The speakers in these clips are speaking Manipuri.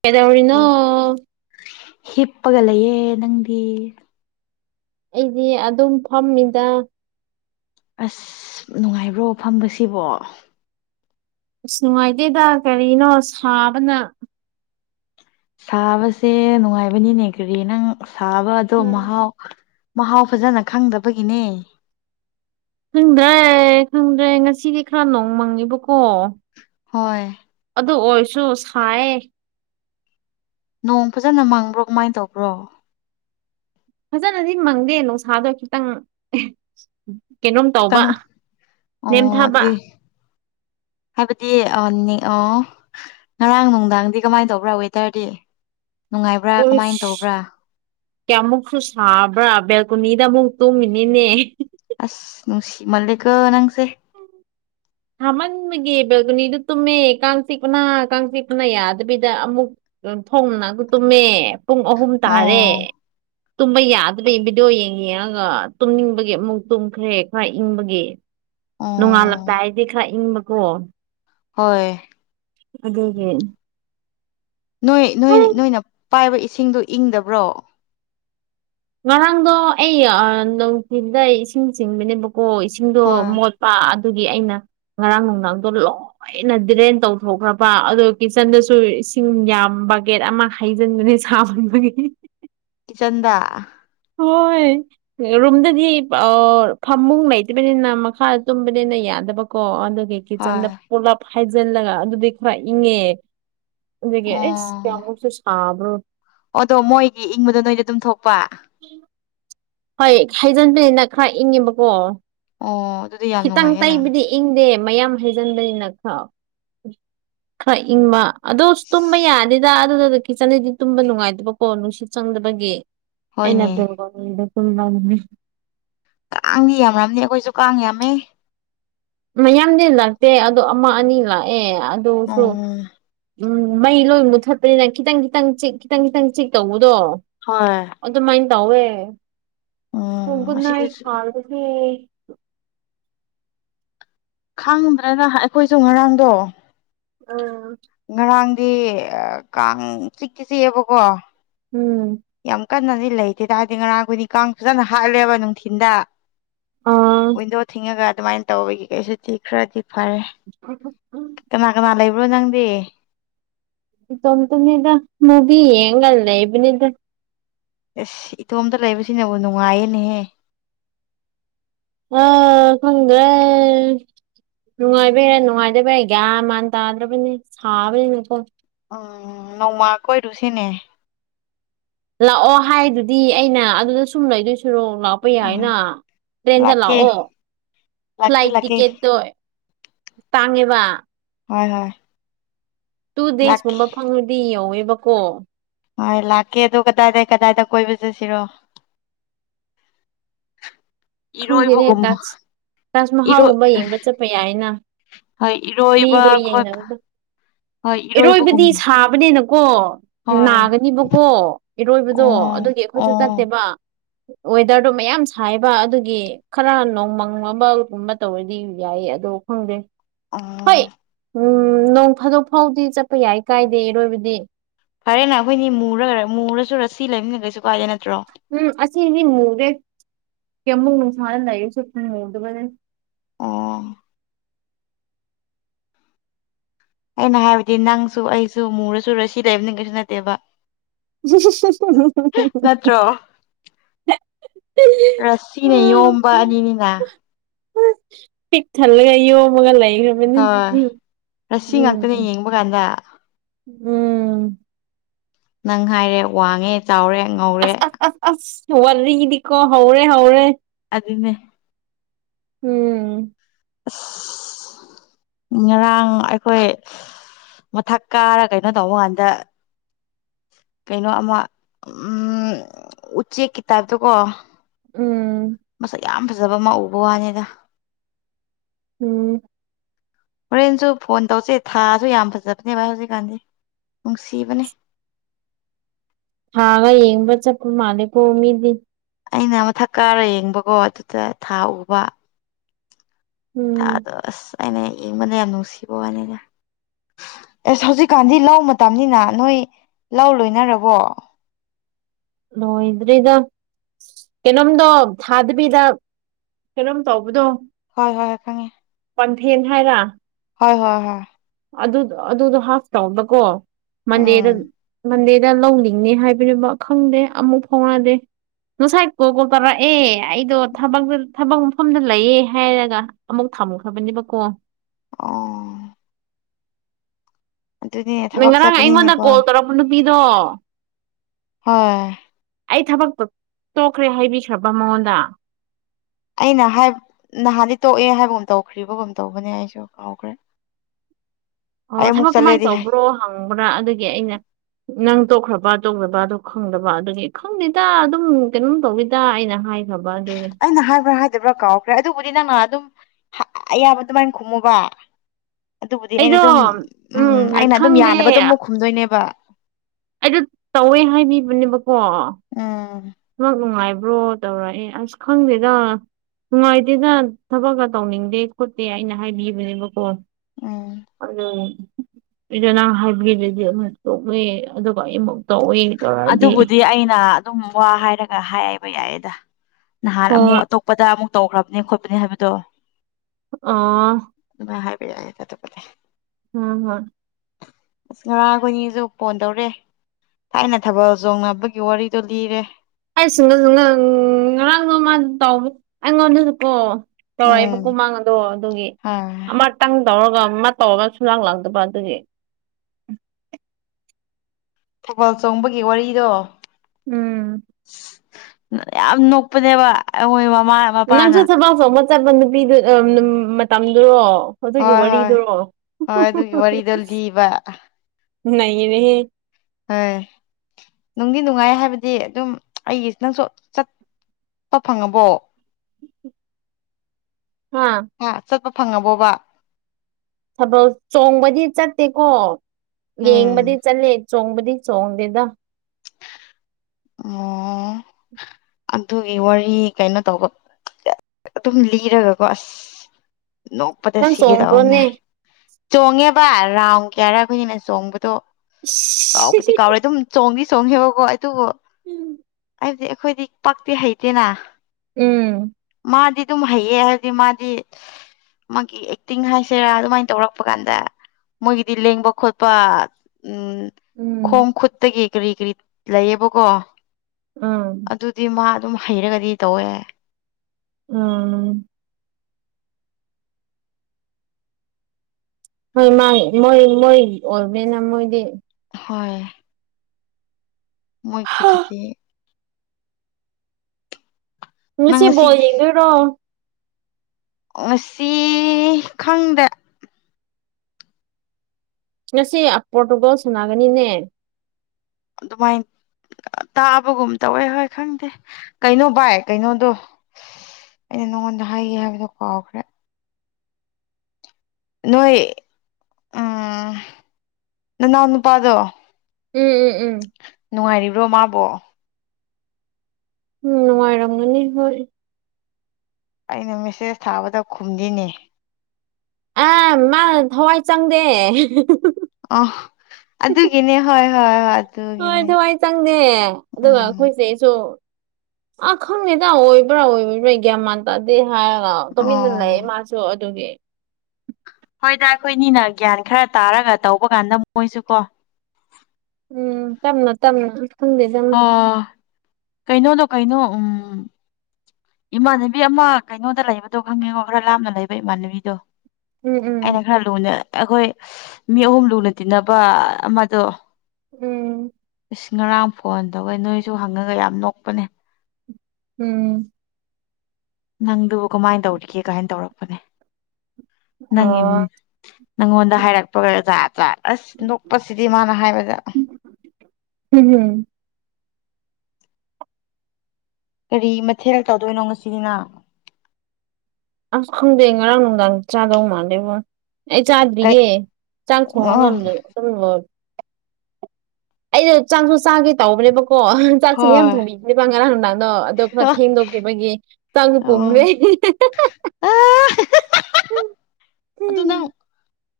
ꯀꯩꯗꯧꯔꯤꯅꯣ ꯑꯣ ꯍꯤꯞꯄꯒ ꯂꯩꯌꯦ ꯅꯪꯗꯤ ꯑꯩꯗꯤ ꯑꯗꯨꯝ ꯐꯝꯃꯤꯗ ꯑꯁ ꯅꯨꯡꯉꯥꯏꯕ꯭ꯔꯣ ꯐꯝꯕꯁꯤꯕꯣ ꯑꯁ ꯅꯨꯡꯉꯥꯏꯇꯦꯗ ꯀꯔꯤꯅꯣ ꯁꯥꯕꯅ ꯁꯥꯕꯁꯦ ꯅꯨꯡꯉꯥꯏꯕꯅꯤꯅꯦ ꯀꯔꯤ ꯅꯪ ꯁꯥꯕ ꯑꯗꯣ ꯎꯝ ꯃꯍꯥꯎ ꯃꯍꯥꯎ ꯐꯖꯅ ꯈꯪꯗꯕꯒꯤꯅꯦ ꯈꯪꯗ꯭ꯔꯦ ꯈꯪꯗ꯭ꯔꯦ ꯉꯁꯤꯒꯤ ꯈꯔ ꯅꯣꯡ ꯃꯪꯉꯦꯕꯀꯣ ꯍꯣꯏ ꯑꯗꯨ ꯑꯣꯏꯔꯁꯨ ꯁꯥꯏꯑꯦ ꯅꯣꯡ ꯐꯖꯅ ꯃꯪꯕ꯭ꯔꯣ ꯀꯃꯥꯏ ꯇꯧꯕ꯭ꯔꯣ ꯐꯖꯅꯗꯤ ꯃꯪꯗꯦ ꯅꯨꯡꯁꯥꯗꯣ ꯈꯤꯇꯪ ꯍꯦ ꯀꯩꯅꯣꯝ ꯇꯧꯕ ꯈꯤꯇꯪ ꯑꯣ ꯅꯦꯝꯊꯕ ꯑꯗꯨꯗꯤ [inaudible] ꯍꯥꯏꯕꯗꯤ ꯑ ꯅꯤ ꯑꯣ ꯉꯔꯥꯡ ꯅꯨꯡꯗꯥꯡꯗꯤ ꯀꯃꯥꯏꯅ ꯇꯧꯕ꯭ꯔꯥ ꯋꯦꯗꯔꯗꯤ ꯅꯨꯡꯉꯥꯏꯕ꯭ꯔꯥ ꯀꯃꯥꯏ ꯇꯧꯕ꯭ꯔꯥ ꯀ꯭ꯌꯥꯃꯨꯛꯁꯨ ꯁꯥꯕ꯭ꯔꯥ ꯕꯦꯜꯀꯨꯅꯤꯗ ꯑꯃꯨꯛ ꯇꯨꯝꯃꯤꯅꯤꯅꯦ ꯑꯁ ꯅꯨꯡꯁꯤ ꯃꯜꯂꯦꯀꯣ ꯅꯪꯁꯦ ꯁꯥꯃꯟꯕꯒꯤ ꯕꯦꯜꯀꯨꯅꯤꯗꯨ ꯇꯨꯝꯃꯦ ꯀꯥꯡ ꯆꯤꯛꯄꯅ ꯀꯥꯡ ꯆꯤꯛꯄꯅ ꯌꯥꯗꯕꯤꯗ ꯑꯃꯨꯛ ꯑ ꯊꯣꯡ ꯃꯅꯥꯛꯇ ꯇꯨꯝꯃꯦ ꯄꯨꯡ ꯑꯍꯨꯝ ꯇꯥꯔꯦ ꯑꯣ ꯇꯨꯝꯕ ꯌꯥꯗꯕꯒꯤ ꯚꯤꯗꯤꯑꯣ ꯌꯦꯡ ꯌꯦꯡꯉꯒ ꯇꯨꯝꯅꯤꯡꯕꯒꯤ ꯑꯃꯨꯛ ꯇꯨꯝꯈ꯭ꯔꯦ ꯈꯔ ꯏꯪꯕꯒꯤ ꯅꯣꯡꯉꯥꯜꯂꯝ ꯑꯣ ꯇꯥꯏꯗꯤ ꯈꯔ ꯏꯪꯕꯀꯣ ꯍꯣꯏ ꯑꯗꯨꯗꯤ ꯅꯣꯏ ꯅꯣꯏ ꯅꯣꯏꯅ ꯄꯥꯏꯕ ꯏꯁꯤꯡꯗꯨ ꯏꯪꯗꯕ꯭ꯔꯣ ꯉꯔꯥꯡꯗꯣ ꯑꯩ ꯑ ꯉꯨꯡꯊꯤꯟꯗ ꯏꯁꯤꯡ ꯆꯤꯡꯕꯅꯦꯕ ꯀꯣ ꯏꯁꯤꯡꯗꯣ ꯍꯣꯏ ꯃꯣꯠꯄꯥ ꯑꯗꯨꯒꯤ ꯑꯩꯅ ꯉꯔꯥꯡ ꯅꯨꯡꯗꯥꯡꯗꯣ ꯂꯣꯏꯅ ꯗ꯭ꯔꯦꯟ ꯇꯧꯊꯣꯛꯈ꯭ꯔꯕ ꯑꯗꯣ ꯀꯤꯠꯆꯟꯗꯁꯨ ꯏꯁꯤꯡ ꯌꯥꯝ ꯕꯀꯦꯠ ꯑꯃ ꯍꯩꯖꯟꯕꯅꯦ ꯁꯥꯃꯟꯕꯒꯤ ꯀꯤꯆꯟꯗ ꯍꯣꯏ ꯔꯨꯝꯗꯗꯤ ꯑꯣ ꯐꯃꯨꯡ ꯂꯩꯇꯕꯅꯤꯅ ꯃꯈꯥꯗ ꯇꯨꯝꯕꯅꯤꯅ ꯌꯥ ꯌꯥꯗꯕꯀꯣ ꯑꯗꯨꯒꯤ ꯀꯤꯠꯆꯟꯗ ꯍꯣꯏ ꯄꯨꯂꯞ ꯍꯩꯖꯤꯜꯂꯒ ꯑꯗꯨꯗꯤ ꯈꯔ ꯏꯪꯉꯦ ꯑꯗꯨꯒꯤ ꯑꯩꯁ ꯀꯌꯥꯃꯨꯛꯁꯨ ꯁꯥꯕ꯭ꯔꯣ ꯑꯣꯗꯣ ꯃꯣꯏꯒꯤ ꯏꯪꯕꯗ ꯅꯣꯏꯗ ꯑꯗꯨꯝ ꯊꯣꯛꯄ ꯍꯣꯏ ꯍꯩꯖꯤꯟꯗꯦꯅ ꯈꯔ ꯏꯪꯉꯦꯕꯀꯣ ꯑꯣ ꯑꯗꯨꯗꯤ ꯌꯥꯝ ꯈꯤꯇꯪ ꯅꯨꯡꯉꯥꯏꯌꯦꯅ ꯇꯩꯕꯗꯤ ꯏꯪꯗꯦ ꯃꯌꯥꯝ ꯍꯩꯖꯤꯟꯕꯅꯤꯅ ꯈꯔ ꯈꯔ ꯏꯪꯕ ꯑꯗꯣ ꯇꯨꯝꯕ ꯌꯥꯗꯦꯗ ꯑꯗꯨꯗ ꯀꯤꯠꯆꯟꯗꯗꯤ ꯇꯨꯝꯕ ꯅꯨꯡꯉꯥꯏꯇꯕꯀꯣ ꯅꯨꯡꯁꯤꯠ ꯆꯪꯗꯕꯒꯤ ꯑꯩꯅ ꯍꯣꯏꯅꯦ ꯕꯦꯜꯀꯣꯅꯤꯗ ꯇꯨꯝꯔꯝꯕꯅꯦ ꯀꯥꯡꯗꯤ ꯌꯥꯝꯔꯝꯅꯤ ꯑꯩꯈꯣꯏꯁꯨ ꯀꯥꯡ ꯌꯥꯝꯃꯦ ꯃꯌꯥꯝꯗꯤ ꯂꯥꯛꯇꯦ ꯑꯗꯣ ꯑꯃ ꯑꯅꯤ ꯂꯥꯛꯑꯦ ꯑꯗꯣꯁꯨ ꯑꯣ ꯎꯝ ꯃꯩ ꯂꯣꯏ ꯃꯨꯠꯊꯠꯄꯅꯤꯅ ꯈꯤꯇꯪ ꯈꯤꯇꯪ ꯆꯤꯛ ꯈꯤꯇꯪ ꯈꯤꯇꯪ ꯆꯤꯛ ꯇꯧꯕꯗꯣ ꯍꯣꯏ ꯇꯥꯎꯌꯦ ꯒꯨ ꯑꯣ ꯒꯨꯠꯅꯥꯏꯠ ꯑꯁꯤꯁꯨ ꯊꯥꯕꯒꯤ ꯈꯥꯡꯕ꯭ꯔꯥꯅ ꯑꯩꯈꯣꯏꯁꯨ ꯉꯔꯥꯡꯗꯣ ꯑꯝ ꯉꯔꯥꯡꯗꯤ ꯑ ꯀꯥꯡ ꯆꯤꯛꯇꯤ ꯆꯤꯛꯑꯦꯕꯀꯣ ꯎꯝ ꯌꯥꯝ ꯀꯟꯅꯗꯤ ꯂꯩꯇꯦ ꯗꯥ ꯑꯗꯤ ꯉꯔꯥꯡ ꯈꯣꯏꯅꯤ ꯀꯥꯡ ꯐꯖꯅ ꯍꯥꯠꯂꯦꯕ ꯅꯨꯡꯊꯤꯟꯗꯥ ꯑꯥ ꯋꯤꯟꯗꯣ ꯊꯤꯡꯉꯒ ꯑꯗꯨꯃꯥꯏꯅ ꯇꯧꯕꯒꯤ ꯀꯩꯁꯨ ꯆꯤꯛ ꯈ꯭ꯔ ꯆꯤꯛ ꯐꯔꯦ ꯀꯅꯥ ꯀꯅꯥ ꯂꯩꯕ꯭ꯔꯣ ꯅꯪꯗꯤ ꯏꯇꯣꯝꯇꯅꯤꯗꯥ ꯃꯨꯚꯤ ꯌꯦꯡꯉꯒ ꯂꯩꯕꯅꯤꯗ ꯑꯁ ꯏꯇꯣꯝꯇ ꯂꯩꯕꯁꯤꯅꯕꯨ ꯅꯨꯡꯉꯥꯏꯌꯦꯅꯦꯍꯦ ꯑꯥ ꯈꯪꯗ꯭ꯔꯦ ꯅꯨꯡꯉꯥꯏꯕꯩꯔ ꯅꯨꯡꯉꯥꯏꯗꯕꯩꯔ ꯒ꯭ꯌꯥꯟ ꯃꯥꯟ ꯇꯥꯗ꯭ꯔꯕꯅꯤ ꯁꯥꯕꯖꯤꯗꯀꯣ ꯑꯥ ꯅꯣꯡꯃ ꯀꯣꯏꯔꯨꯁꯤꯅꯦ ꯂꯥꯛꯑꯣ ꯍꯥꯏꯗꯨꯗꯤ ꯑꯩꯅ ꯑꯗꯨꯗ ꯁꯨꯝ ꯂꯩꯗꯣꯏ ꯁꯔꯨꯛ ꯂꯥꯛꯄ ꯎꯝ ꯌꯥꯏꯅꯥ ꯇ꯭ꯔꯦꯟꯗ ꯂꯥꯛꯀꯦ ꯂꯥꯛꯑꯣ ꯂꯥꯛꯀꯦ ꯐ꯭ꯂꯥꯏꯠ ꯂꯥꯛꯀꯦ ꯇꯤꯀꯦꯠꯇꯣ ꯇꯥꯡꯉꯦꯕꯥ ꯍꯣꯏ ꯍꯣꯏ ꯇꯨ ꯂꯥꯛꯀꯦ ꯗꯦꯖꯀꯨꯝꯕ ꯐꯪꯂꯗꯤ ꯌꯧꯋꯦꯕꯀꯣ ꯍꯣꯏ ꯂꯥꯛꯀꯦ ꯑꯗꯨ ꯀꯗꯥꯏꯗꯩ ꯀꯗꯥꯏꯗ ꯀꯣꯏꯕ ꯆꯠꯁꯤꯔꯣ ꯈꯪꯗꯦꯅꯦ ꯏꯔꯣꯏꯕꯒꯨꯝꯕ ꯇꯥꯖ ꯇꯥꯖ ꯏꯔꯣꯏ ꯃꯍꯥꯜꯒꯨꯝꯕ ꯌꯦꯡꯕ ꯆꯠꯄ ꯌꯥꯏꯅ ꯍꯣꯏ ꯏꯔꯣꯏꯕ ꯃꯤꯗꯣ ꯈꯣꯠꯄ ꯌꯦꯡꯅꯕꯗꯨ ꯍꯣꯏ ꯏꯔꯣꯏꯕꯗꯤ ꯏꯔꯣꯏꯕꯒꯨꯝꯕ ꯁꯥꯕꯅꯦꯅꯀꯣ ꯍꯣꯏ ꯅꯥꯒꯅꯤꯕꯀꯣ ꯏꯔꯣꯏꯕꯗꯣ ꯑꯣ ꯑꯗꯨꯒꯤ ꯑꯈꯣꯏꯖꯨ ꯑꯣ ꯆꯠꯇꯦꯕꯥ ꯋꯦꯗꯔꯗꯣ ꯃꯌꯥꯝ ꯁꯥꯏꯌꯦꯕ ꯑꯗꯨ ꯒꯤ ꯈꯔ ꯅꯣꯡꯃꯪ ꯃꯒꯨꯝꯕ ꯇꯧꯔꯗꯤ ꯌꯥꯏꯌꯦ ꯑꯗꯣ ꯈꯪꯗꯦ ꯍꯣꯏ ꯑꯝ ꯎꯝ ꯅꯣꯡ ꯐꯥꯗꯣꯛ ꯐꯥꯎꯗꯤ ꯆꯠꯄ ꯌꯥꯏ ꯀꯥꯏꯗꯦ ꯏꯔꯣꯏꯕꯗꯤ ꯐꯔꯦꯅꯥ ꯑꯈꯣꯏꯅꯤ ꯃꯨꯔꯒ ꯃꯨꯔꯁꯨ ꯔꯁꯤ ꯂꯩꯝꯅꯤꯅ ꯀꯩꯁꯨ ꯀꯥꯏꯗꯦ ꯅꯠꯇ꯭ꯔꯣ ꯁꯤꯡꯗꯤ ꯃꯨꯗꯦ ꯑꯃꯨꯛ ꯅꯨꯡꯁꯥꯗ ꯅꯩꯔꯁꯨ ꯃꯗꯕꯅꯦ ꯑꯣ ꯑꯩꯅ ꯍꯥꯏꯕꯗꯤ ꯅꯪꯁꯨ ꯑꯩꯁꯨ ꯃꯨꯔꯁꯨ ꯔꯁꯤ ꯂꯩꯕꯅꯤꯅ ꯀꯩꯁꯨ ꯅꯠꯇꯦꯕꯥ ꯍꯤ ꯍꯤ ꯍꯤ ꯍꯤ ꯍ ꯍ ꯅꯠꯇ꯭ꯔꯣ ꯔꯁꯤꯅ ꯌꯣꯝꯕ ꯑꯅꯤꯅꯤꯅꯥ ꯄꯤꯛ ꯊꯜꯂꯒ ꯌꯣꯝꯃꯒ ꯂꯩ ꯂꯩꯔꯕꯅꯤꯅ ꯍꯣꯏ ꯎꯝ ꯔꯁꯤ ꯉꯥꯛꯇꯅꯦ ꯎꯝ ꯌꯦꯡꯕ ꯀꯥꯟꯗ ꯎꯝ ꯅꯪ ꯍꯥꯏꯔꯦ ꯋꯥꯡꯉꯦ ꯆꯥꯎꯔꯦ ꯉꯧꯔꯦ ꯑꯁ ꯑꯁ ꯑꯁ ꯑꯁ ꯋꯥꯔꯤꯗꯤꯀꯣ ꯍꯧꯔꯦ ꯍꯧꯔꯦ ꯑꯗꯨꯅꯦ ꯎꯝ ꯑꯁ ꯉꯔꯥꯡ ꯑꯩꯈꯣꯏ ꯃꯊꯛ ꯀꯥꯔ ꯀꯩꯅꯣ ꯇꯧꯕ ꯀꯥꯟꯗ ꯀꯩꯅꯣ ꯑꯃ ꯎꯝ ꯎꯆꯦꯛꯀꯤ ꯇꯥꯏꯞꯗꯣꯀꯣ ꯎꯝ ꯌꯥꯝ ꯐꯖꯕ ꯑꯃ ꯎꯕ ꯋꯥꯅꯤꯗ ꯎꯝ ꯍꯣꯔꯦꯟꯁꯨ ꯐꯣꯟ ꯇꯧꯁꯦ ꯊꯥꯁꯨ ꯌꯥꯝ ꯐꯖꯕꯅꯦ ꯚꯥꯏ ꯍꯧꯖꯤꯛꯀꯥꯟꯖꯦ ꯅꯨꯡꯁꯤꯕꯅꯦ ꯊꯥꯒ ꯌꯦꯡꯕ ꯆꯠꯄ ꯃꯥꯜꯂꯦꯀꯣ ꯃꯤꯗꯤ ꯑꯩꯅ ꯃꯊꯛ ꯀꯥꯔ ꯌꯦꯡꯕꯀꯣ ꯑꯗꯨꯗ ꯊꯥ ꯎꯕ ꯎꯝ ꯊꯥꯗꯣ ꯑꯁ ꯑꯩꯅ ꯌꯦꯡꯕꯗ ꯌꯥꯝ ꯅꯨꯡꯁꯤꯕ ꯋꯥꯅꯦꯗꯥ ꯑꯦꯁ ꯍꯧꯖꯤꯛꯀꯥꯟꯗꯤ ꯂꯧ ꯃꯇꯝꯅꯤꯅ ꯅꯣꯏ ꯂꯧ ꯂꯣꯏꯅꯔꯕꯣ [inaudible] ꯂꯣꯏꯗ꯭ꯔꯤꯗ ꯀꯩꯅꯣꯝꯗꯣ ꯊꯥꯗꯕꯤꯗ ꯀꯩꯅꯣꯝ ꯇꯧꯕꯗꯣ ꯍꯣꯏ ꯍꯣ ꯍꯣꯢ ꯈꯪꯉꯦ ꯄꯟꯐꯦꯟ ꯍꯥꯏꯔ ꯍꯣꯏ ꯍꯣꯏ ꯍꯣꯏ ꯑꯗꯨ ꯑꯗꯨꯗꯣ ꯍꯥꯐ ꯇꯧꯕꯀꯣ ꯃꯟꯗꯦꯗ ꯎꯝ ꯃꯟꯗꯦꯗ ꯂꯧ ꯂꯤꯡꯅꯤ ꯍꯥꯏꯕꯅꯦꯕ ꯈꯪꯗꯦ ꯑꯃꯨꯛ ꯐꯥꯎꯅꯗꯦ ꯉꯁꯥꯏ ꯀꯣ ꯀꯣꯜ ꯇꯧꯔꯛꯑꯦ ꯑꯩꯗꯣ ꯊꯕꯛꯇ ꯊꯕꯛ ꯃꯐꯝꯗ ꯂꯩꯌꯦ ꯍꯥꯏꯔꯒ ꯑꯃꯨꯛ ꯊꯝꯈ꯭ꯔꯕꯅꯦꯕꯀꯣ ꯑꯣ ꯑꯗꯨꯅꯦ ꯊꯕꯛ ꯉꯔꯥꯡ ꯑꯩꯉꯣꯟꯗ ꯆꯠꯄꯅꯤꯅꯦꯀꯣ ꯀꯣꯜ ꯇꯧꯔꯛꯄ ꯅꯨꯄꯤꯗꯣ ꯍꯣꯏ ꯑꯩ ꯊꯕꯛꯇꯣ ꯇꯣꯛꯈ꯭ꯔꯦ ꯍꯥꯏꯕꯤꯈ꯭ꯔꯕ ꯃꯉꯣꯟꯗ ꯑꯩꯅ ꯍꯥꯏ ꯅꯍꯥꯟꯗꯤ ꯇꯣꯛꯑꯦ ꯍꯥꯏꯕꯒꯨꯝ ꯇꯧꯈ꯭ꯔꯤꯕꯒꯨꯝ ꯇꯧꯕꯅꯦ ꯑꯩꯁꯨ ꯀꯥꯎꯈ꯭ꯔꯦ [inaudible] ꯑꯩ ꯑꯣ ꯑꯃꯨꯛ ꯊꯕꯛ ꯀꯃꯥꯏꯅ ꯆꯠꯂꯦꯗꯤ ꯍꯥꯏ ꯇꯧꯕ꯭ꯔꯣ ꯍꯪꯕ꯭ꯔꯥ ꯑꯗꯨꯒꯤ ꯑꯩꯅ ꯅꯪ ꯇꯣꯛꯈ꯭ꯔꯕ ꯇꯣꯛꯈ꯭ꯔꯕ ꯑꯗꯨ ꯈꯪꯗꯕ ꯑꯗꯨꯒꯤ ꯈꯪꯗꯦꯗ ꯑꯗꯨꯝ ꯀꯩꯅꯣꯝ ꯇꯧꯋꯤꯗ ꯑꯩꯅ ꯍꯥꯏꯈ꯭ꯔꯕ ꯑꯗꯨꯒꯤ ꯑꯩꯅ ꯍꯥꯏꯕ꯭ꯔꯥ ꯍꯥꯏꯗꯕ꯭ꯔꯥ ꯀꯥꯎꯈ꯭ꯔꯦ ꯑꯗꯨꯕꯨꯗꯤ ꯅꯪꯅ ꯑꯗꯨꯝ ꯍꯥ ꯑꯌꯥꯝꯕ ꯑꯗꯨꯃꯥꯏꯅ ꯈꯨꯝꯃꯨꯕ ꯑꯗꯨꯕꯨꯗꯤ ꯑꯩꯅ ꯑꯩꯗꯣ ꯑꯗꯨꯝ ꯎꯝ ꯑꯩꯅ ꯑꯗꯨꯝ ꯌꯥꯅꯕ ꯑꯗꯨꯝ ꯃꯨꯛ ꯈꯨꯝꯗꯣꯏꯅꯦꯕ ꯑꯩꯗꯣ ꯇꯧꯋꯦ ꯍꯥꯏꯕꯤꯕꯅꯦꯕꯀꯣ ꯎꯝ ꯊꯕꯛ ꯅꯨꯡꯉꯥꯏꯕ꯭ꯔꯣ ꯇꯧꯔꯛꯑꯦ ꯑꯁ ꯈꯪꯗꯦꯗ ꯅꯨꯡꯉꯥꯏꯇꯦꯗ ꯊꯕꯛꯀ ꯇꯧꯅꯤꯡꯗꯦ ꯈꯣꯠꯇꯦ ꯑꯩꯅ ꯍꯥꯏꯕꯤꯕꯅꯦꯕꯀꯣ ꯎꯝ ꯑꯗꯨꯅꯤ ꯑꯩꯗꯣ ꯅꯪ ꯍꯥꯏꯕꯤꯗꯗꯤ ꯑꯃ ꯇꯣꯛꯂꯦ ꯑꯗꯨꯒ ꯑꯩꯃꯨꯛ ꯇꯧꯋꯦ ꯇꯧꯔꯛꯑꯗꯤ ꯑꯗꯨꯕꯨꯗꯤ ꯑꯩꯅ ꯑꯗꯨꯝ ꯋꯥ ꯍꯥꯏꯔꯒ ꯍꯥꯏꯕ ꯌꯥꯏꯌꯦꯗ ꯅꯍꯥꯟ ꯍꯣꯏ ꯑꯃꯨꯛ ꯑꯇꯣꯞꯄꯗ ꯑꯃꯨꯛ ꯇꯧꯈ꯭ꯔꯕꯅꯦ ꯈꯣꯠꯄꯅꯦ ꯍꯥꯏꯕꯗꯣ ꯑꯥ ꯌꯥꯢꯌꯦꯗ ꯑꯗꯨꯕꯨꯗꯤ ꯎꯝ ꯍꯝ ꯑꯁ ꯉꯔꯥꯡ ꯑꯩꯈꯣꯏꯅꯤꯁꯨ ꯐꯣꯟ ꯇꯧꯔꯦ ꯊꯥꯏꯅ ꯊꯥꯕꯜ ꯆꯣꯡꯅꯕꯒꯤ ꯋꯥꯔꯤꯗꯣ ꯂꯤꯔꯦ ꯑꯩꯁꯤꯅꯁꯨ ꯉ ꯉꯔꯥꯡ ꯅ ꯃꯥ ꯇꯧꯕ ꯑꯩꯉꯣꯟꯗꯁꯨꯀꯣ ꯇꯧꯔꯛꯏꯕꯀꯣ ꯎꯝ ꯃꯥ ꯑꯗꯣ ꯑꯗꯨꯒꯤ ꯍꯣꯏ ꯑꯃꯇꯪ ꯇꯧꯔꯒ ꯃꯥ ꯇꯧꯔꯒ ꯁꯨꯝꯂꯥꯛ ꯂꯥꯛꯇꯕ ꯑꯗꯨꯒꯤ ꯊꯥꯕꯜ ꯆꯣꯡꯕꯒꯤ ꯋꯥꯔꯤꯗꯣ ꯎꯝ ꯌꯥꯝ ꯅꯣꯛꯄꯅꯦꯕ ꯑꯩꯈꯣꯢ ꯋꯥ ꯅꯪꯁꯨ ꯊꯥꯕꯜ ꯆꯣꯡꯕ ꯆꯠꯄ ꯅꯨꯄꯤꯗꯨ ꯑꯥ ꯃ ꯃꯇꯝꯗꯨꯔꯣ ꯑꯣ ꯑꯗꯨꯒꯤ ꯍꯣꯏ ꯍꯣꯏ ꯋꯥꯔꯤꯗꯨꯔꯣ ꯍꯣꯏ ꯑꯗꯨꯒꯤ ꯋꯥꯔꯤꯗꯣ ꯂꯤꯕ ꯍꯪꯍꯥꯍꯥꯍꯍ ꯅꯩꯔꯦꯍꯦ ꯍꯣꯏ ꯅꯨꯡꯗꯤ ꯅꯨꯡꯉꯥꯏ ꯍꯥꯏꯕꯗꯤ ꯑꯗꯨꯝ ꯑꯩꯒꯤ ꯅꯪꯁꯨ ꯆꯠ ꯄ ꯐꯪꯉꯕꯣ ꯍꯥꯥ ꯄ ꯐꯪꯉꯕꯣꯕ ꯊꯥꯕꯜ ꯆꯣꯡꯕꯗꯤ ꯆꯠꯇꯦꯀꯣ ꯎꯝ ꯌꯦꯡꯕꯗꯤ ꯆꯠꯂꯦ ꯆꯣꯡꯕꯗꯤ ꯆꯣꯡꯗꯦꯗ ꯑꯣ ꯑꯗꯨꯒꯤ ꯋꯥꯔꯤ ꯀꯩꯅꯣ ꯇꯧꯕ ꯑꯗꯨꯝ ꯂꯤꯔꯒꯀꯣ ꯑꯁ ꯅꯣꯛꯄꯗ ꯅꯪ ꯁꯤꯒꯦꯊꯧꯋꯦꯅꯦ ꯆꯣꯡꯕ꯭ꯔꯣꯅꯦ ꯆꯣꯡꯉꯦꯕ ꯔꯥꯎꯟ ꯀꯌꯥꯔ ꯑꯩꯈꯣꯏꯅ ꯆꯣꯡꯕꯗꯣ ꯏꯁ ꯀꯥꯎꯕꯗꯤ ꯀꯥꯎꯔꯦ ꯑꯗꯨꯝ ꯆꯣꯡꯗꯤ ꯆꯣꯡꯉꯦꯕꯀꯣ ꯑꯗꯨꯕꯨ ꯎꯝ ꯍꯥꯏꯕꯗꯤ ꯑꯩꯈꯣꯏꯗꯤ ꯄꯛꯇꯤ ꯍꯩꯇꯦꯅ ꯎꯝ ꯃꯥꯗꯤ ꯑꯗꯨꯝ ꯍꯩꯌꯦ ꯍꯥꯏꯕꯗꯤ ꯃꯥꯗꯤ ꯃꯥꯒꯤ ꯑꯦꯛꯇꯤꯡ ꯍꯥꯏꯁꯦꯔꯥ ꯑꯗꯨꯃꯥꯏꯅ ꯇꯧꯔꯛꯄ ꯀꯥꯟꯗ ꯃꯣꯏꯒꯤꯗꯤ ꯂꯦꯡꯕ ꯈꯣꯠꯄ ꯎꯝ ꯎꯝ ꯈꯣꯡ ꯈꯨꯠꯇꯒꯤ ꯀꯔꯤ ꯀꯔꯤ ꯂꯩꯌꯦꯕꯀꯣ ꯑꯥ ꯑꯗꯨꯗꯤ ꯃꯥ ꯑꯗꯨꯝ ꯍꯩꯔꯒꯗꯤ ꯇꯧꯋꯦ ꯎꯝ ꯍꯣꯏ ꯃꯥ ꯃꯣꯏ ꯃꯣꯏ ꯑꯣꯏꯕꯅꯤꯅ ꯃꯣꯏꯗꯤ ꯍꯣꯏ ꯃꯣꯏꯒꯤ ꯍꯥ ꯊꯨꯗꯤ ꯉꯁꯤ ꯕꯣꯜ ꯌꯦꯡꯗꯣꯢꯔꯣ ꯉꯁꯤ ꯈꯪꯗꯦ ꯉꯁꯤ ꯄꯣꯔꯇꯨꯒꯜ ꯁꯥꯟꯅꯒꯅꯤꯅꯦ ꯑꯗꯨꯃꯥꯏ ꯇꯥꯕꯒꯨꯝ ꯇꯧꯋꯦ ꯍꯣꯏ ꯈꯪꯗꯦ ꯀꯩꯅꯣ ꯚꯥꯏ ꯀꯩꯅꯣꯗꯣ ꯑꯩꯅ ꯅꯉꯣꯟꯗ ꯍꯥꯢꯒꯦ ꯍꯥꯏꯕꯗꯣ ꯀꯥꯎꯈ꯭ꯔꯦ ꯅꯣꯏ ꯎꯝ ꯅꯅꯥꯎꯅꯨꯄꯥꯗꯣ ꯎꯝ ꯎꯝ ꯎꯝ ꯅꯨꯡꯉꯥꯏꯔꯤꯕ꯭ꯔꯣ ꯃꯥꯕꯣ ꯎꯝ ꯅꯨꯡꯉꯥꯏꯔꯝꯒꯅꯤ ꯍꯣꯏ ꯑꯩꯅ ꯃꯦꯁꯦꯁ ꯊꯥꯕꯗ ꯈꯨꯝꯗꯦꯅꯦ ꯑ ꯃꯥꯅ ꯊꯋꯥꯏ ꯆꯪꯗꯦ ꯑꯣ ꯍꯝꯍꯝ ꯍꯣꯏ ꯊꯋꯥꯏ ꯆꯪꯗꯦ ꯑꯗꯨꯒ ꯎꯝ ꯑꯩꯈꯣꯏ ꯆꯦꯁꯨ ꯑ ꯈꯪꯗꯦꯗ ꯑꯣꯏꯕ꯭ꯔꯥ ꯑꯣꯏꯕꯕ꯭ꯔꯥ ꯒꯥꯢꯟ ꯃꯥꯟ ꯇꯥꯗꯦ ꯍꯥꯏꯔꯒ ꯇꯣꯃꯤꯟꯅ ꯑꯣ ꯂꯩꯌꯦ ꯃꯥꯁꯨ ꯑꯗꯨꯒꯤ ꯍꯣꯏꯗ ꯑꯩꯈꯣꯏꯅꯤꯅ ꯒ꯭ꯌꯥꯟ ꯈꯔ ꯇꯥꯔꯒ ꯇꯧꯕ ꯀꯥꯟꯗ ꯃꯣꯏꯁꯨ ꯀꯣ ꯎꯝ ꯇꯞꯅ ꯇꯞꯅ ꯈꯪꯗꯦꯗꯝ ꯍ ꯀꯩꯅꯣꯗꯣ ꯀꯩꯅꯣ ꯎꯝ ꯏꯃꯥꯟꯅꯕꯤ ꯑꯃ ꯀꯩꯅꯣꯗ ꯂꯩꯕꯗꯣ ꯈꯪꯉꯦꯕ ꯈꯔ ꯂꯥꯞꯅ ꯂꯩꯕ ꯏꯃꯥꯟꯅꯕꯤꯗꯣ ꯎꯝ ꯑꯩꯅ ꯎꯝ ꯈꯔ ꯂꯨꯅ ꯑꯩꯈꯣꯏ ꯃꯤ ꯑꯍꯨꯝ ꯂꯨꯅ ꯇꯤꯟꯅꯕ ꯑꯃꯗꯣ ꯎꯝ ꯑꯁ ꯉꯔꯥꯡ ꯐꯣꯟ ꯇꯧꯋꯦ ꯅꯣꯏꯁꯨ ꯍꯪꯉꯒ ꯌꯥꯝ ꯅꯣꯛꯄꯅꯦ ꯎꯝ ꯅꯪꯗꯨ ꯀꯃꯥꯏꯅ ꯇꯧꯔꯤꯒꯦ ꯀꯥꯏꯅ ꯇꯧꯔꯛꯄꯅꯦ ꯅꯪꯒꯤ ꯑꯣ ꯅꯪꯉꯣꯟꯗ ꯍꯥꯏꯔꯛꯄ ꯇꯥꯢꯞ ꯇꯥꯢꯞ ꯑꯁ ꯅꯣꯛꯄꯁꯤꯗꯤ ꯃꯥꯅ ꯍꯥꯏꯕꯗ ꯎꯝ ꯀꯔꯤ ꯃꯊꯦꯜ ꯇꯧꯗꯣꯏꯅꯣ ꯉꯁꯤꯗꯤꯅ ꯑꯁ ꯈꯪꯗꯦ ꯉꯔꯥꯡ ꯅꯨꯡꯗꯥꯡ ꯆꯥꯗꯧ ꯃꯥꯟꯗꯦꯕ ꯑꯩ ꯀꯩ ꯆꯥꯗ꯭ꯔꯤꯌꯦ ꯆꯥꯛ ꯑꯣ ꯊꯣꯡꯉꯒ ꯑꯗꯨꯝ ꯂꯣꯢ ꯑꯩꯗꯣ ꯆꯥꯛꯁꯨ ꯆꯥꯒꯦ ꯇꯧꯕꯅꯦꯕ ꯀꯣ ꯆꯥꯛꯁꯨ ꯃꯌꯥꯝ ꯍꯣꯏ ꯊꯣꯡꯕꯤꯕꯅꯦꯕ ꯉꯔꯥꯡ ꯅꯨꯗꯥꯡꯗꯣ ꯑꯗꯣ ꯈꯔ ꯍꯣꯏ ꯊꯦꯡꯗꯣꯛꯈꯤꯕꯒꯤ ꯆꯥꯛꯁꯨ ꯄꯨꯝꯈ꯭ꯔꯦ ꯑꯦꯍꯦ ꯢꯍꯦꯍꯦꯍꯦ ꯑ ꯑꯗꯨ ꯅꯪ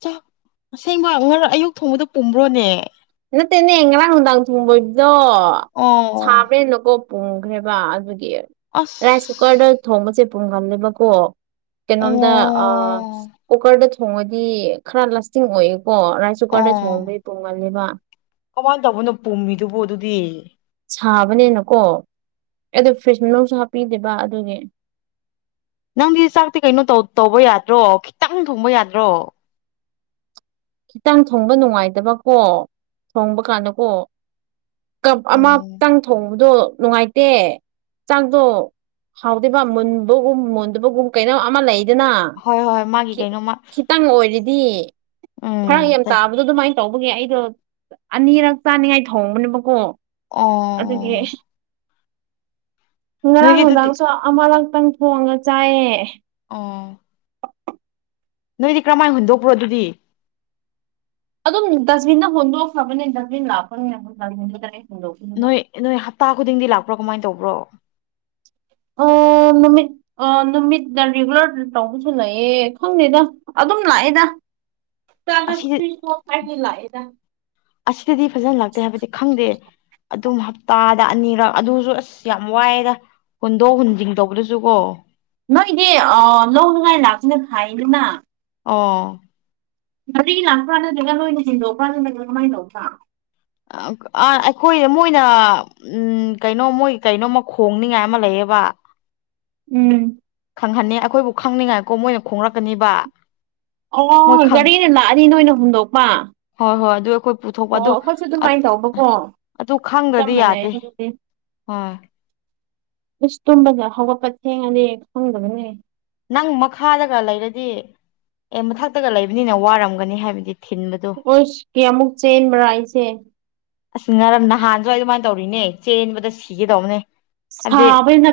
ꯆꯥꯥꯛ ꯑꯁꯦꯡꯕ ꯉꯔꯥꯡ ꯑꯌꯨꯛ ꯊꯣꯡꯕꯗꯨ ꯄꯨꯝꯕ꯭ꯔꯣꯅꯦ ꯅꯠꯇꯦꯅꯦ ꯉꯔꯥꯡ ꯅꯨꯡꯗꯥꯡ ꯊꯣꯡꯕꯗꯣ ꯑꯣ ꯁꯥꯕ꯭ꯔꯦꯅꯀꯣ ꯄꯨꯈ꯭ꯔꯦꯕ ꯑꯗꯨ ꯑꯦ ꯔꯥꯏꯁ ꯀꯨꯀꯔꯗ ꯑꯁ ꯊꯣꯡꯕꯁꯦ ꯄꯨꯨꯝꯒꯜꯂꯦꯕꯀꯣ ꯀꯩꯅꯣꯝꯗ ꯑ ꯑꯣ ꯀꯨꯀꯔꯗ ꯊꯣꯡꯉꯗꯤ ꯈꯔ ꯂꯥꯁꯇꯤꯡ ꯑꯣꯏꯌꯦ ꯀꯣ ꯔꯥꯏꯁ ꯀꯨꯀꯔꯗ ꯆꯣꯡꯕꯗꯤ ꯄꯨꯝꯒꯜꯂꯤꯕ ꯀꯃꯥꯏ ꯇꯧꯕꯅꯣ ꯄꯨꯝꯃꯤꯗꯨꯕꯨ ꯑꯗꯨꯗꯤ ꯁꯥꯕꯅꯦꯅꯀꯣ ꯑꯩꯗꯣ ꯐ꯭ꯔꯤꯖ ꯃꯅꯨꯡꯁꯨ ꯍꯥꯞꯄꯤꯗꯦꯕ ꯑꯗꯨꯒꯤ ꯅꯪꯗꯤ ꯆꯥꯛꯇꯤ ꯀꯩꯅꯣ ꯇꯧ ꯇꯧꯕ ꯌꯥꯗ꯭ꯔꯣ ꯈꯤꯇꯪ ꯊꯣꯡꯕ ꯌꯥꯗ꯭ꯔꯣ ꯈꯤꯇꯪ ꯊꯣꯡꯕ ꯅꯨꯡꯉꯥꯏꯇꯕꯀꯣ ꯊꯣꯡꯕ ꯀꯥꯟꯗꯀꯣ ꯀꯞ ꯎꯝ ꯑꯃꯇꯪ ꯊꯣꯡꯕꯗꯣ ꯅꯨꯡꯉꯥꯏꯇꯦ ꯆꯥꯛꯗꯣ ꯍꯥꯎꯗꯦꯕ ꯃꯨꯟꯕꯒꯨꯝ ꯃꯨꯟꯗꯕꯒꯨꯝ ꯀꯩꯅꯣ ꯑꯃ ꯂꯩ ꯂꯩꯗꯅ ꯍꯣꯏ ꯍꯣꯏ ꯃꯥꯒꯤ ꯈꯤ ꯀꯩꯅꯣꯃ ꯈꯤꯇꯪ ꯑꯣꯏꯔꯗꯤ ꯐꯔꯛ ꯎꯝ ꯌꯥꯝ ꯇꯥꯕꯗꯣ ꯑꯗꯨꯃꯥꯏꯅ ꯇꯧꯕꯒꯤ ꯑꯩꯗꯣ ꯑꯅꯤꯔꯛ ꯆꯥꯅꯤꯡꯉꯥꯏ ꯊꯣꯡꯕꯅꯦꯕꯀꯣ ꯑꯗꯨꯒꯤ ꯑꯣ ꯉꯔꯥꯡ ꯅꯣꯏꯗꯤ ꯑꯗꯨꯗꯤ ꯅꯨꯡꯗꯥꯡꯁꯨ ꯑꯃꯔꯛꯇꯪ ꯊꯣꯡꯉ ꯆꯥꯏꯌꯦ ꯑꯣ ꯅꯣꯏꯗꯤ ꯀꯔꯝꯃꯥꯏꯅ ꯍꯨꯟꯗꯣꯛꯄ꯭ꯔꯣ ꯑꯗꯨꯗꯤ ꯑꯗꯨꯝ ꯗꯁꯕꯤꯟꯗ ꯍꯣꯟꯗꯣꯛꯈꯔꯕꯅꯦ ꯗꯁꯕꯤꯟ ꯂꯥꯛꯄꯅꯤꯅ ꯗꯨꯝ ꯂꯪꯈ꯭ꯔꯦ ꯅꯣꯏ ꯅꯣꯏ ꯍꯞꯇꯥ ꯈꯨꯗꯤꯡꯗꯤ ꯂꯥꯛꯄ꯭ꯔꯣ ꯀꯃꯥꯏꯅ ꯇꯧꯕ꯭ꯔꯣ ꯑꯝ ꯑꯣ ꯅꯨꯃꯤꯠ ꯑ ꯅꯨꯃꯤꯠ ꯔꯤꯒꯨꯂꯔ ꯇꯧꯕꯁꯨ ꯂꯩꯌꯦ ꯈꯪꯗꯦꯗ ꯑꯗꯨꯝ ꯂꯥꯛꯑꯦꯗ ꯑꯁꯤꯗꯤ [unintelligible] ꯑꯁꯤꯗꯗꯤ ꯐꯖꯅ ꯂꯥꯛꯇꯦ ꯍꯥꯏꯕꯗꯤ ꯈꯪꯗꯦ ꯑꯗꯨꯝ ꯍꯞꯇꯥꯗ ꯑꯅꯤꯔꯛ ꯑꯗꯨꯁꯨ ꯑꯁ ꯌꯥꯝ ꯋꯥꯏꯌꯦꯗ ꯍꯨꯟꯗꯣꯛ ꯍꯨꯟꯖꯤꯡ ꯇꯧꯕꯗꯁꯨ ꯀꯣ ꯅꯣꯏꯗꯤ ꯑꯥ ꯂꯧꯅꯤꯡꯉꯥꯏ ꯂꯥꯛꯄꯅ ꯐꯩꯌꯦꯗꯅ ꯑꯣ ꯒꯔꯤ ꯂꯥꯛꯄ꯭ꯔꯥ ꯅꯠꯇ꯭ꯔꯒ ꯅꯣꯏꯅ ꯍꯦꯟꯗꯣꯛꯄ꯭ꯔꯥ ꯅꯠꯇ꯭ꯔꯒ ꯀꯃꯥꯏꯅ ꯇꯧꯕ꯭ꯔꯥ ꯑꯥ ꯑꯈꯣꯏ ꯃꯣꯏꯅ ꯎꯝ ꯀꯩꯅꯣ ꯃꯣꯏ ꯀꯩꯅꯣꯃ ꯈꯣꯡꯅꯤꯉꯥꯏ ꯑꯃ ꯂꯩꯌꯦꯕ [inaudible] ꯎꯝ ꯈꯪꯍꯟꯅꯤ ꯑꯈꯣꯏꯕꯨ ꯈꯪꯅꯤꯡꯉꯥꯏꯀꯣ ꯃꯣꯏꯅ ꯈꯣꯡꯔꯛꯀꯅꯤꯕ ꯑꯣ ꯒꯥꯔꯤꯅ ꯂꯥꯛꯑꯗꯤ ꯅꯣꯏꯅ ꯍꯨꯟꯗꯣꯛꯄ ꯍꯣꯏ ꯍꯣꯏ ꯑꯗꯨ ꯀꯣꯏ ꯄꯨꯊꯣꯛꯄ ꯑꯗꯨ ꯗꯨꯃꯥꯏꯅ ꯇꯧꯕꯀꯣ ꯑꯗꯨ ꯆꯞ ꯈꯪꯗ꯭ꯔꯗꯤ ꯃꯥꯟꯅꯩꯌꯦ ꯌꯥꯗꯦ ꯑꯗꯨꯗꯤ ꯍꯣꯏ ꯏꯁ ꯇꯨꯝꯕꯗ ꯍꯧꯒꯠꯄ ꯊꯦꯡꯉꯗꯤ ꯈꯪꯗꯕꯅꯦ ꯅꯪ ꯃꯈꯥꯗꯒ ꯂꯩꯔꯗꯤ ꯑꯦ ꯃꯊꯛꯇꯒ ꯂꯩꯕꯅꯤꯅ ꯋꯥꯔꯝꯒꯅꯤ ꯍꯥꯏꯕꯗꯤ ꯊꯤꯟꯕꯗꯣ ꯑꯣꯏꯁ ꯀꯌꯥꯃꯨꯛ ꯆꯦꯟꯕ꯭ꯔꯥ ꯑꯩꯁꯦ ꯑꯁ ꯉꯔꯥ ꯅꯍꯥꯟꯁꯨ ꯑꯩ ꯑꯗꯨꯃꯥꯏꯅ ꯇꯧꯔꯤꯅꯦ ꯆꯦꯟꯕꯗ ꯁꯤꯒꯦꯇꯧꯕꯅꯦ ꯁꯥꯕꯩꯅꯞ